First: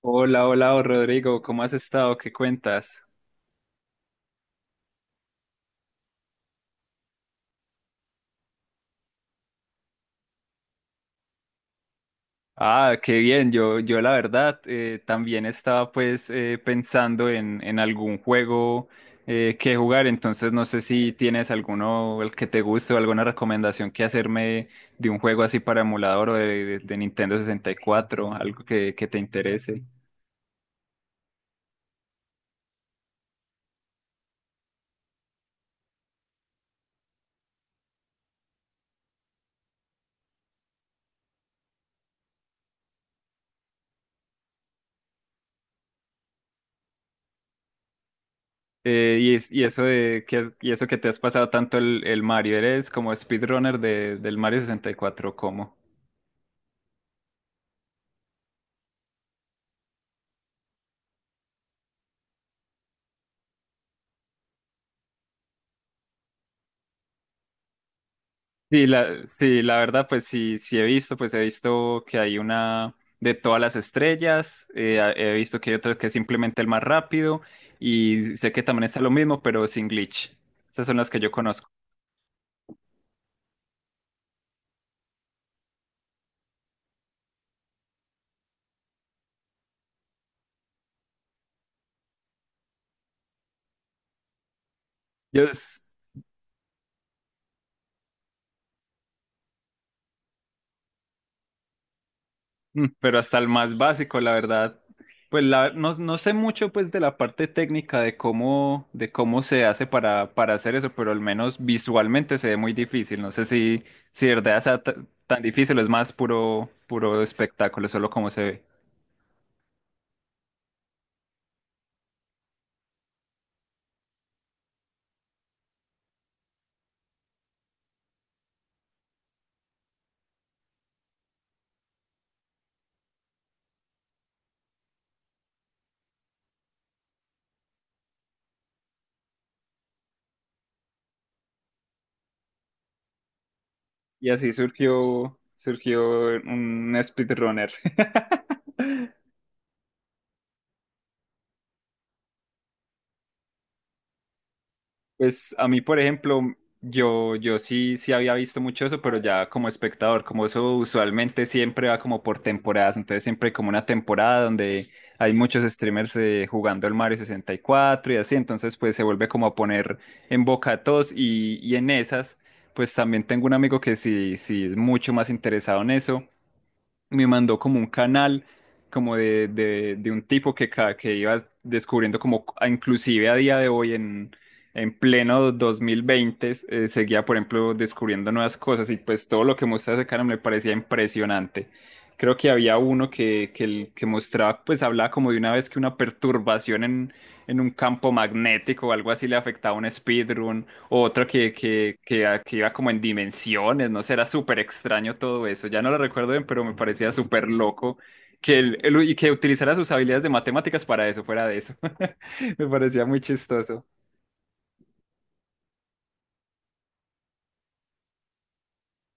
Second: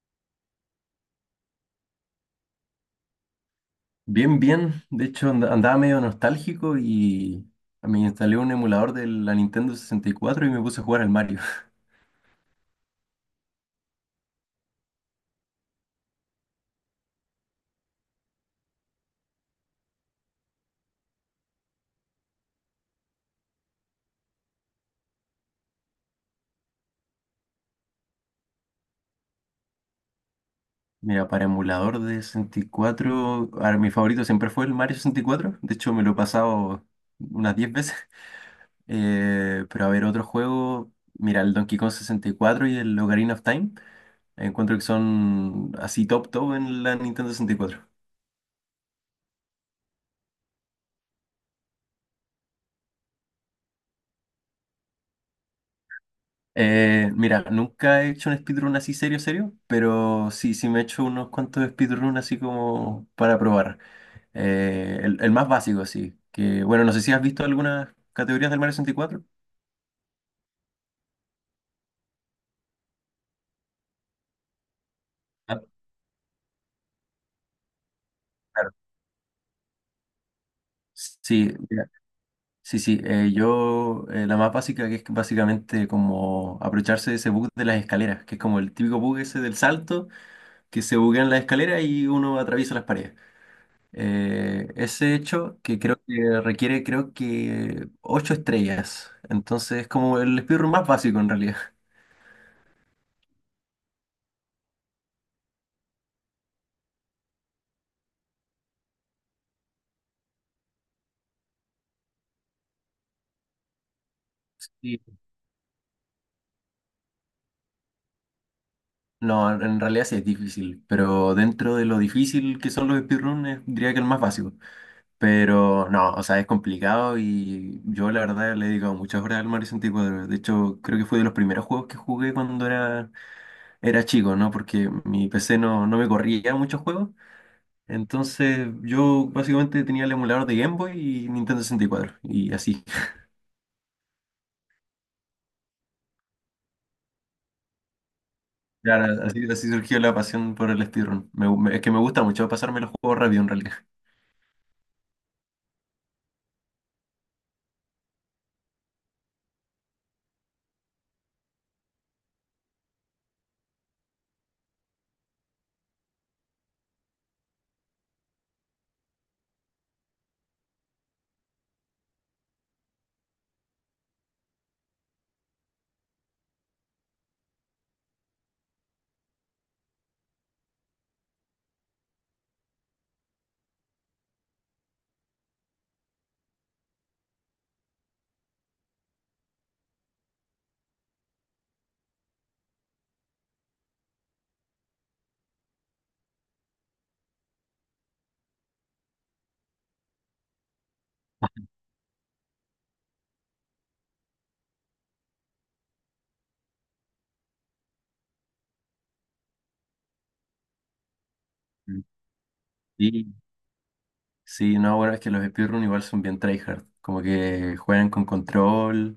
Hola, hola, oh, Rodrigo, ¿cómo has estado? ¿Qué cuentas? Bien, bien. De hecho, andaba medio nostálgico y me instalé un emulador de la Nintendo 64 y me puse a jugar al Mario. Ah, qué bien, yo la verdad también estaba pensando en algún juego que jugar, entonces no sé si tienes alguno el que te guste o alguna recomendación que hacerme de un juego así para emulador o de Nintendo 64, algo que te interese. Mira, para emulador de 64, ahora, mi favorito siempre fue el Mario 64. De hecho, me lo he pasado unas 10 veces. Pero a ver, otro juego, mira, el Donkey Kong 64 y el Ocarina of Time. Encuentro que son así top top en la Nintendo 64. Y y eso que te has pasado tanto el Mario, ¿eres como speedrunner del Mario sesenta y cuatro? ¿Cómo? Mira, nunca he hecho un speedrun así serio, serio, pero sí, sí me he hecho unos cuantos speedrun así como para probar. El más básico, sí. Que bueno, no sé si has visto algunas categorías del Mario 64. Sí, la verdad, pues sí he visto, pues he visto que hay una de todas las estrellas, he Ah, visto que hay otra que es simplemente el más rápido, y sé que claro. también está lo mismo, pero sin glitch. Esas son las que yo Sí, conozco. mira, sí, sí. La más básica, que es básicamente como aprovecharse de ese bug de las escaleras, que es como el típico bug ese del salto, que se buguean las escaleras y uno atraviesa las paredes. Ese Yo, hecho que creo que requiere, creo que, 8 estrellas. Entonces es como el speedrun más básico en realidad. Pero hasta el más básico, la verdad. No, no sé mucho pues de la parte técnica de cómo se hace para hacer eso, pero al menos visualmente se ve muy difícil. No sé si, si de verdad sea Sí. tan difícil, es más puro, puro espectáculo, solo cómo se ve. No, en realidad sí es difícil, pero dentro de lo difícil que son los speedruns, diría que el más básico. Pero no, o sea, es complicado y yo la verdad le he dedicado muchas horas al Mario 64. De hecho, creo que fue de los primeros juegos que jugué cuando era chico, ¿no? Porque mi PC no, no me corría muchos juegos. Entonces yo básicamente tenía el emulador de Game Boy y Nintendo 64 y cuatro. Y así. Y así surgió, surgió un speedrunner. Claro, así, así surgió la pasión por el speedrun. Es que me gusta mucho pasarme los juegos rápido en realidad. Pues a mí, por ejemplo, yo sí había visto mucho eso, pero ya como espectador, como eso usualmente siempre va como por temporadas, entonces siempre hay como una temporada donde hay muchos streamers jugando el Mario 64 y cuatro y así, entonces pues se vuelve como a poner en boca de todos y en esas, pues también tengo un amigo que sí es mucho más interesado en eso. Me mandó como un canal como de un tipo que iba descubriendo como inclusive a día de hoy en pleno 2020 seguía por ejemplo descubriendo nuevas cosas y pues todo lo que mostraba ese canal me parecía impresionante. Creo que había uno que mostraba, pues hablaba como de una vez que una perturbación en un campo magnético o algo así le afectaba a un speedrun. Otro que iba como en dimensiones, no sé, era súper extraño todo eso. Ya no lo recuerdo bien, pero me parecía súper loco que y que utilizara sus habilidades de matemáticas para eso, fuera de eso. Mm. Me parecía muy Sí, chistoso. sí, no, bueno, es que los speedrun igual son bien tryhard. Como que juegan con control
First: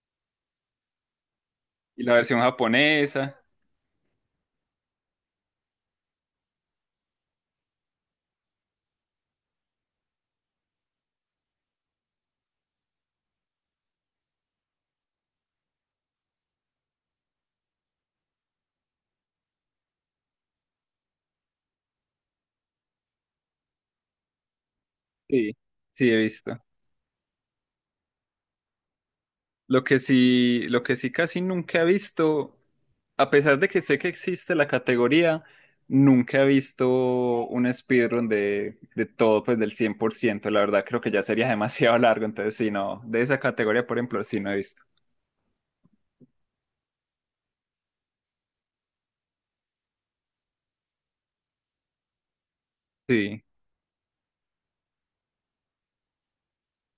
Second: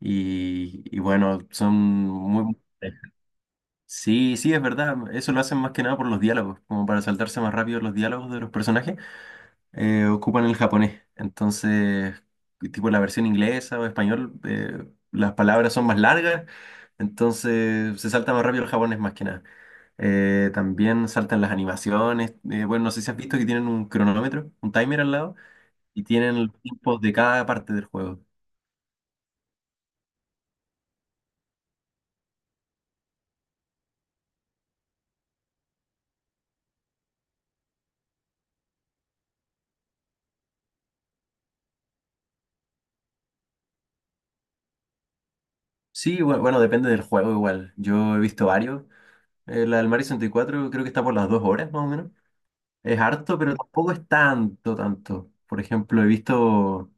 y bueno, son Y la versión muy... japonesa. Sí, sí, es verdad. Eso lo hacen más que nada por los diálogos, como para saltarse más rápido los diálogos de los personajes. Ocupan el japonés. Entonces, tipo la versión inglesa o español, las palabras son más largas, entonces se salta más rápido el japonés más que nada. También saltan las animaciones. Bueno, no sé si has visto que tienen un cronómetro, un timer al lado, Sí. y Sí, he tienen visto. los tiempos de cada parte del juego. Lo que sí casi nunca he visto, a pesar de que sé que existe la categoría, nunca he visto un speedrun de todo, pues del 100%. La verdad creo que ya sería demasiado largo, entonces sí, no, de esa categoría, por ejemplo, sí no he visto. Sí, bueno, depende del juego igual. Yo he visto varios. La del Mario 64 creo que está por las 2 horas más o menos. Es harto, Sí. pero tampoco es tanto, tanto. Por ejemplo, he visto.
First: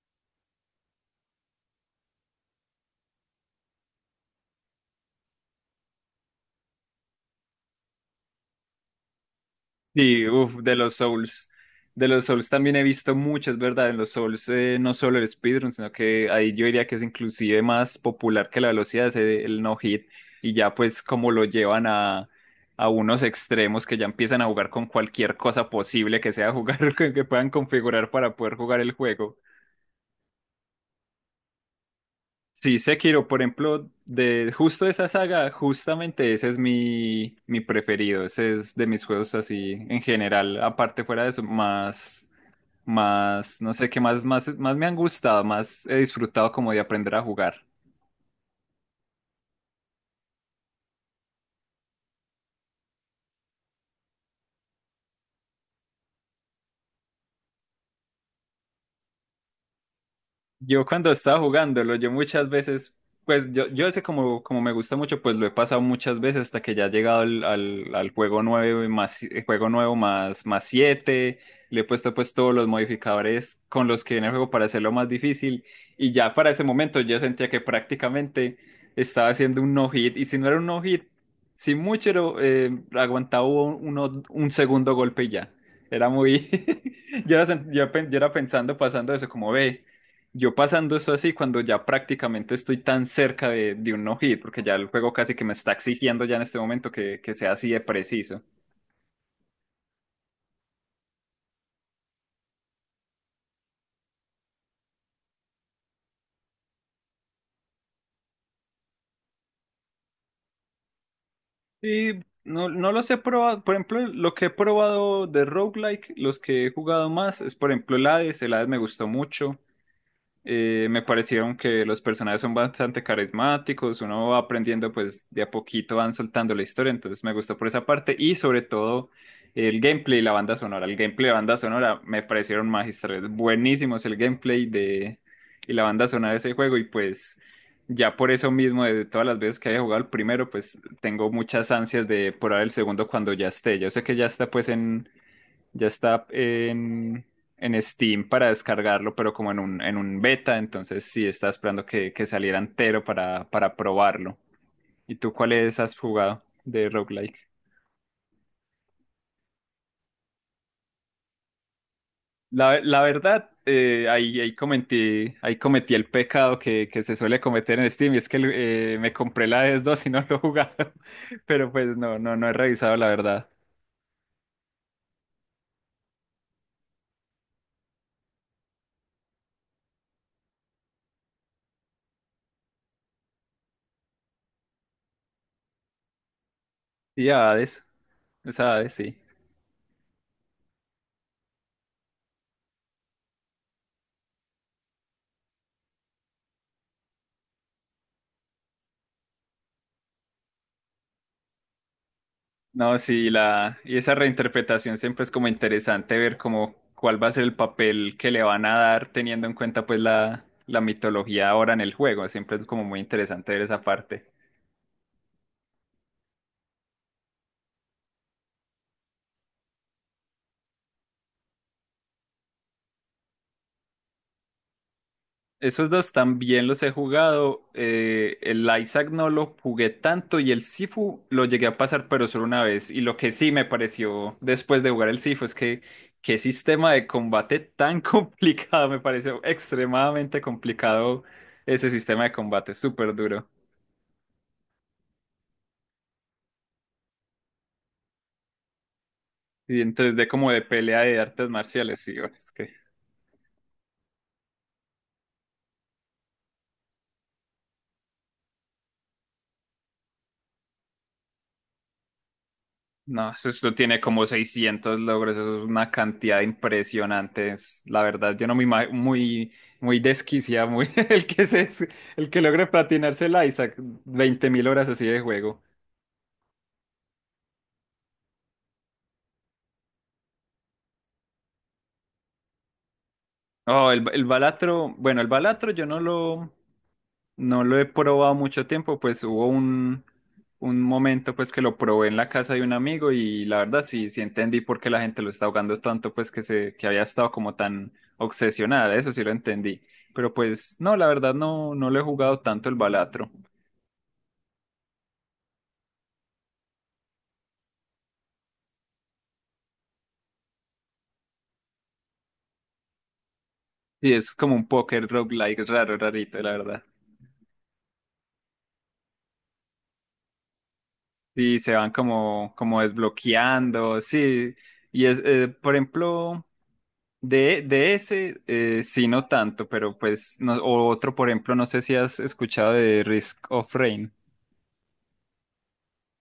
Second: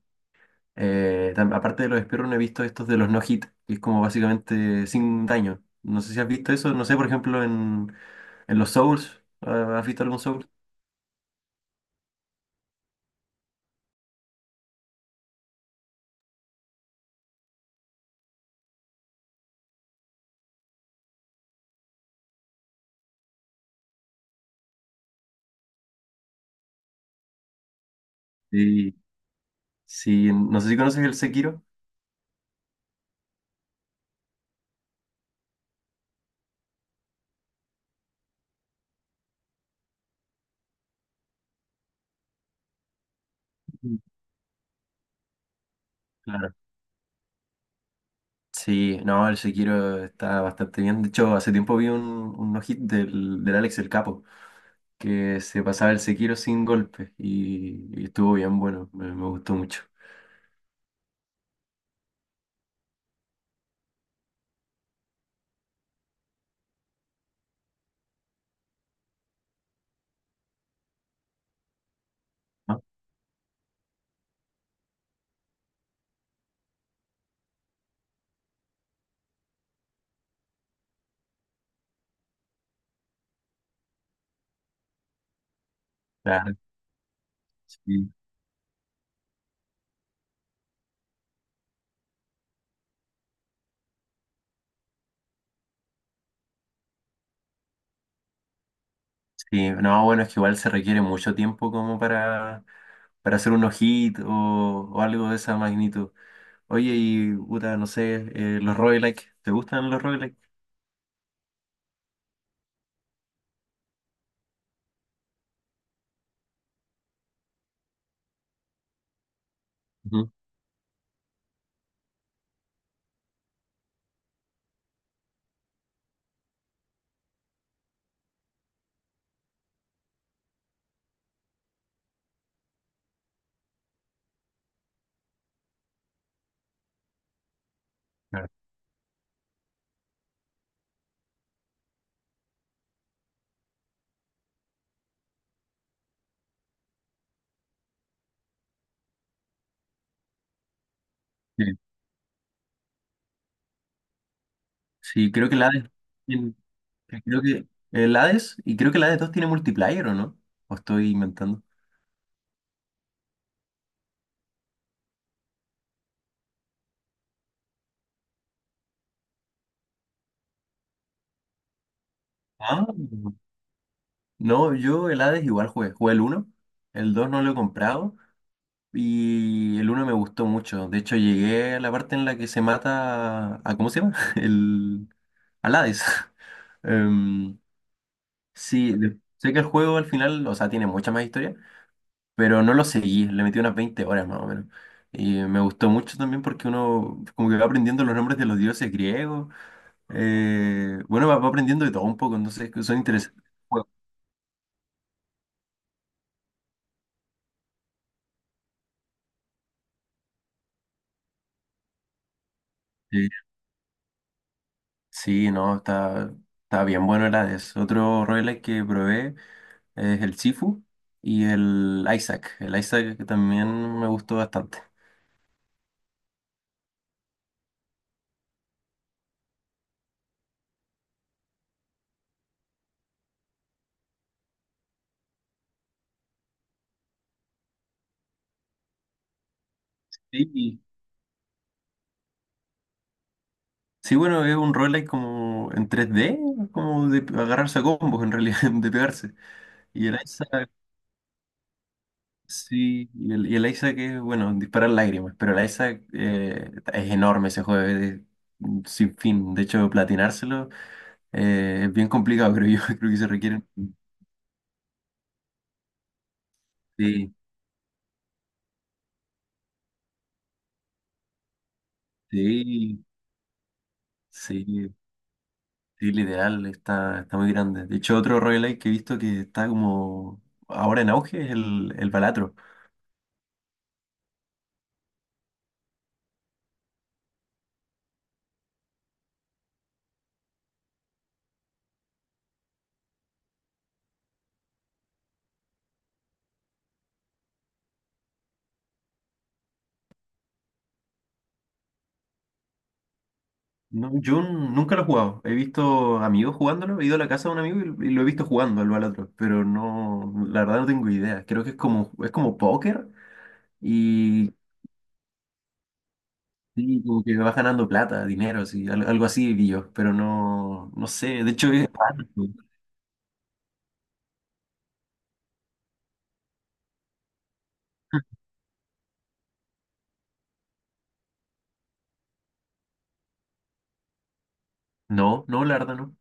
Aparte de los speedrun, he visto estos de los no hit, que es como básicamente sin daño. No sé si has visto eso, no sé, por ejemplo, en los Souls, ah, ¿has visto algún Sí, Souls? uff, de los Souls. De los Souls también he visto muchas, ¿verdad? En los Souls, no solo el speedrun, sino que ahí yo diría que es inclusive más popular que la velocidad, es el no hit. Y ya pues como lo llevan a unos extremos que ya empiezan a jugar con cualquier cosa posible que sea jugar, que puedan configurar para poder jugar el Sí, juego. sí, en- no sé si conoces el Sekiro. Sí, Sekiro, por ejemplo, de justo esa saga, justamente ese es mi preferido. Ese es de mis juegos así en general. Aparte fuera de eso, no sé qué Mm. Más me han gustado, más he disfrutado Claro. como de aprender a jugar. Sí, no, el Sekiro está bastante bien. De hecho, hace tiempo vi un no hit del Alex el Capo, que se pasaba el Sekiro sin golpes y estuvo bien bueno, me gustó mucho. Yo cuando estaba jugándolo, pues yo ese como, como me gusta mucho, pues lo he pasado muchas veces hasta que ya he llegado al juego nueve más, juego nuevo más, más siete, le he puesto pues todos los ¿No? modificadores con los que viene el juego para hacerlo más difícil, y ya para ese momento yo sentía que prácticamente estaba haciendo un no-hit, y si no era un no-hit, sin mucho era, aguantaba un segundo golpe y ya. Era muy… Claro. Yo era pensando, pasando eso, como ve. Yo pasando eso así cuando ya prácticamente estoy tan cerca de un no-hit, porque ya el juego casi que me está exigiendo ya en este momento que sea así de preciso. Sí, no, bueno, es que igual se requiere mucho tiempo como para hacer unos hits o algo de esa magnitud. Oye, y puta, no sé, los roguelike, ¿te gustan los roguelike? Y no, no los he probado, por ejemplo, lo que he probado de roguelike, los que he jugado más, es por ejemplo el Hades me gustó mucho. Ujú, Me parecieron que los personajes son bastante carismáticos, uno va aprendiendo pues de a poquito van soltando la historia, entonces me gustó por esa parte y sobre todo el gameplay y la banda sonora. El gameplay y la banda sonora me parecieron magistrales, buenísimos el gameplay de y la banda sonora de ese juego. Y pues ya por claro. eso mismo de todas las veces que haya jugado el primero pues tengo muchas ansias de probar el segundo cuando ya esté. Yo sé que ya está pues en ya está en Steam para descargarlo, pero como en un beta, entonces sí estaba Sí, esperando que saliera entero para probarlo. ¿Y Sí, tú creo que el cuáles Hades, has jugado tiene- de creo roguelike? que el Hades, y creo que el Hades 2 tiene multiplayer, ¿o no? ¿O estoy inventando? La verdad, ahí, ahí cometí el pecado que se suele cometer en Steam y es que me compré la Hades 2 y no lo he jugado, pero pues no he Ah, revisado la verdad. no, yo el Hades igual jugué, jugué el uno. El 2 no lo he comprado. Y el uno me gustó mucho. De hecho, llegué a la parte en la que se mata a, ¿cómo se llama? El, al Hades. Y Em, Hades, esa sí, Hades sí. Sé que el juego al final, o sea, tiene mucha más historia, pero no lo seguí. Le metí unas 20 horas más o menos. Y me gustó mucho también porque uno como que va aprendiendo los nombres de los dioses griegos. Bueno, va, va aprendiendo de todo un poco, entonces son No, sí, interesantes. la, y esa reinterpretación siempre es como interesante ver como cuál va a ser el papel que le van a dar teniendo en cuenta pues la mitología ahora en el juego. Siempre es como muy Sí, interesante ver esa parte. Sí, no, está, está bien bueno el Hades. Otro roguelike que probé es el Sifu y el Isaac. El Isaac que también me gustó bastante. Esos dos también los he jugado. Eh, el Isaac no lo jugué tanto y el Sifu lo llegué a pasar pero solo una vez. Y lo que sí me pareció después de jugar el Sifu es que qué sistema de combate tan complicado. Me pareció extremadamente Sí. complicado ese sistema de combate, súper duro. Sí, bueno, es un roguelike como en 3D, como de agarrarse a combos en realidad, de pegarse. Y en Y el 3D como de Isaac, pelea de artes marciales, sí, bueno, es que… sí, y el Isaac es, bueno, disparar lágrimas, pero el Isaac es enorme ese juego, es sin fin. De hecho, platinárselo es bien complicado, creo yo, creo que se No, requieren. esto tiene como 600 logros, eso es una cantidad Sí, impresionante. La verdad, yo no me imagino, muy desquiciada, muy, el que se, el que logre sí, platinarse el Isaac, veinte mil horas sí. así de juego. Sí, literal, está, está muy grande. De hecho, otro roguelike que he visto que está como ahora en auge es el Balatro. Oh, el Balatro, bueno, el Balatro yo no lo, no lo he probado mucho tiempo, pues hubo un momento pues que lo probé en la casa de un amigo y la verdad sí entendí por qué la gente lo está jugando tanto, pues que había estado como tan obsesionada, eso sí lo entendí. Pero pues no, la verdad no lo he jugado tanto el Balatro. No, yo nunca lo he jugado. He visto amigos jugándolo, he ido a la casa de un amigo y lo he visto jugando al Balatro, pero no, la verdad no tengo idea. Creo que es como póker Y es como y, un póker roguelike raro, rarito, la verdad. sí, como que vas ganando plata, dinero, sí, algo así vi yo, pero no, no sé. De Y hecho, se es... van raro. como, como desbloqueando, sí. Y es, por ejemplo, de ese, sí, no tanto, pero pues, no- o otro, por ejemplo, no sé si has escuchado de Risk of Rain. No, no, la verdad no.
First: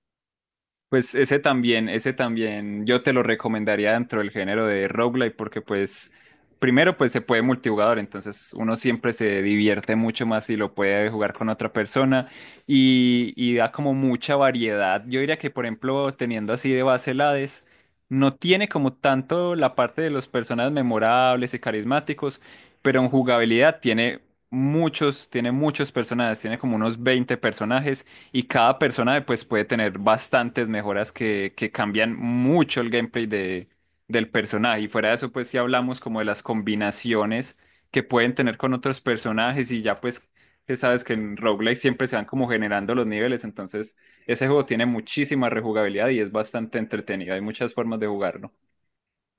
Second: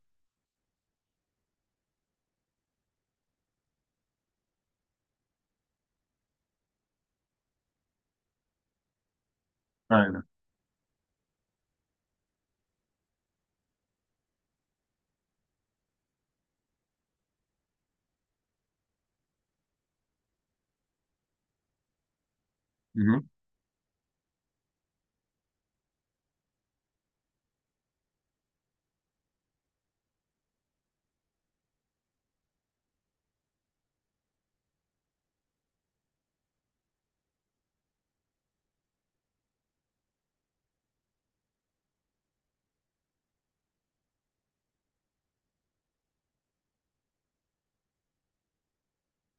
Pues ese también yo te lo recomendaría dentro del género de roguelike porque pues primero pues se puede multijugador, entonces uno siempre se divierte Ah, mucho más si lo puede jugar con otra persona, y da como mucha variedad. Yo diría que por ejemplo teniendo así de base el Hades, no tiene como tanto la parte de los personajes memorables y carismáticos, pero en no. jugabilidad tiene muchos personajes, tiene como unos 20 personajes y cada persona pues puede tener bastantes mejoras que cambian mucho el gameplay del personaje. Y fuera de eso pues si hablamos como de las combinaciones que pueden tener con otros personajes y ya pues que sabes que en roguelike siempre se van como generando los niveles. Entonces ese juego tiene muchísima rejugabilidad y es bastante entretenido. Hay muchas formas de jugarlo.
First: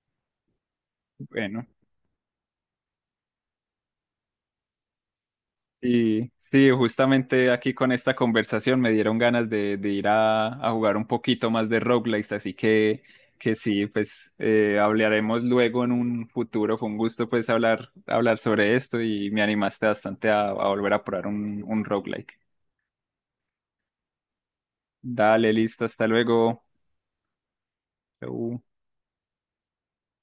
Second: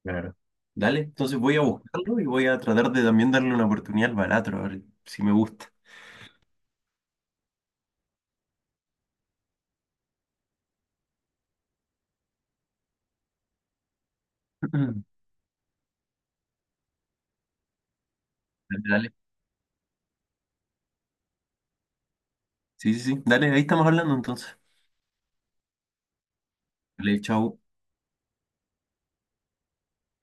Claro. Dale, entonces voy a Bueno. buscarlo y voy a tratar de también darle una oportunidad al Balatro, a ver si me gusta. Y sí, justamente aquí con esta conversación me dieron ganas de ir a jugar un poquito más de roguelikes, así que sí, pues hablaremos luego en un futuro. Fue un gusto pues hablar, hablar sobre Dale, esto dale. y me animaste bastante a volver a probar un roguelike. Sí, sí, sí. Dale, ahí estamos hablando entonces. Dale, listo, hasta luego. Dale, chao. Chau.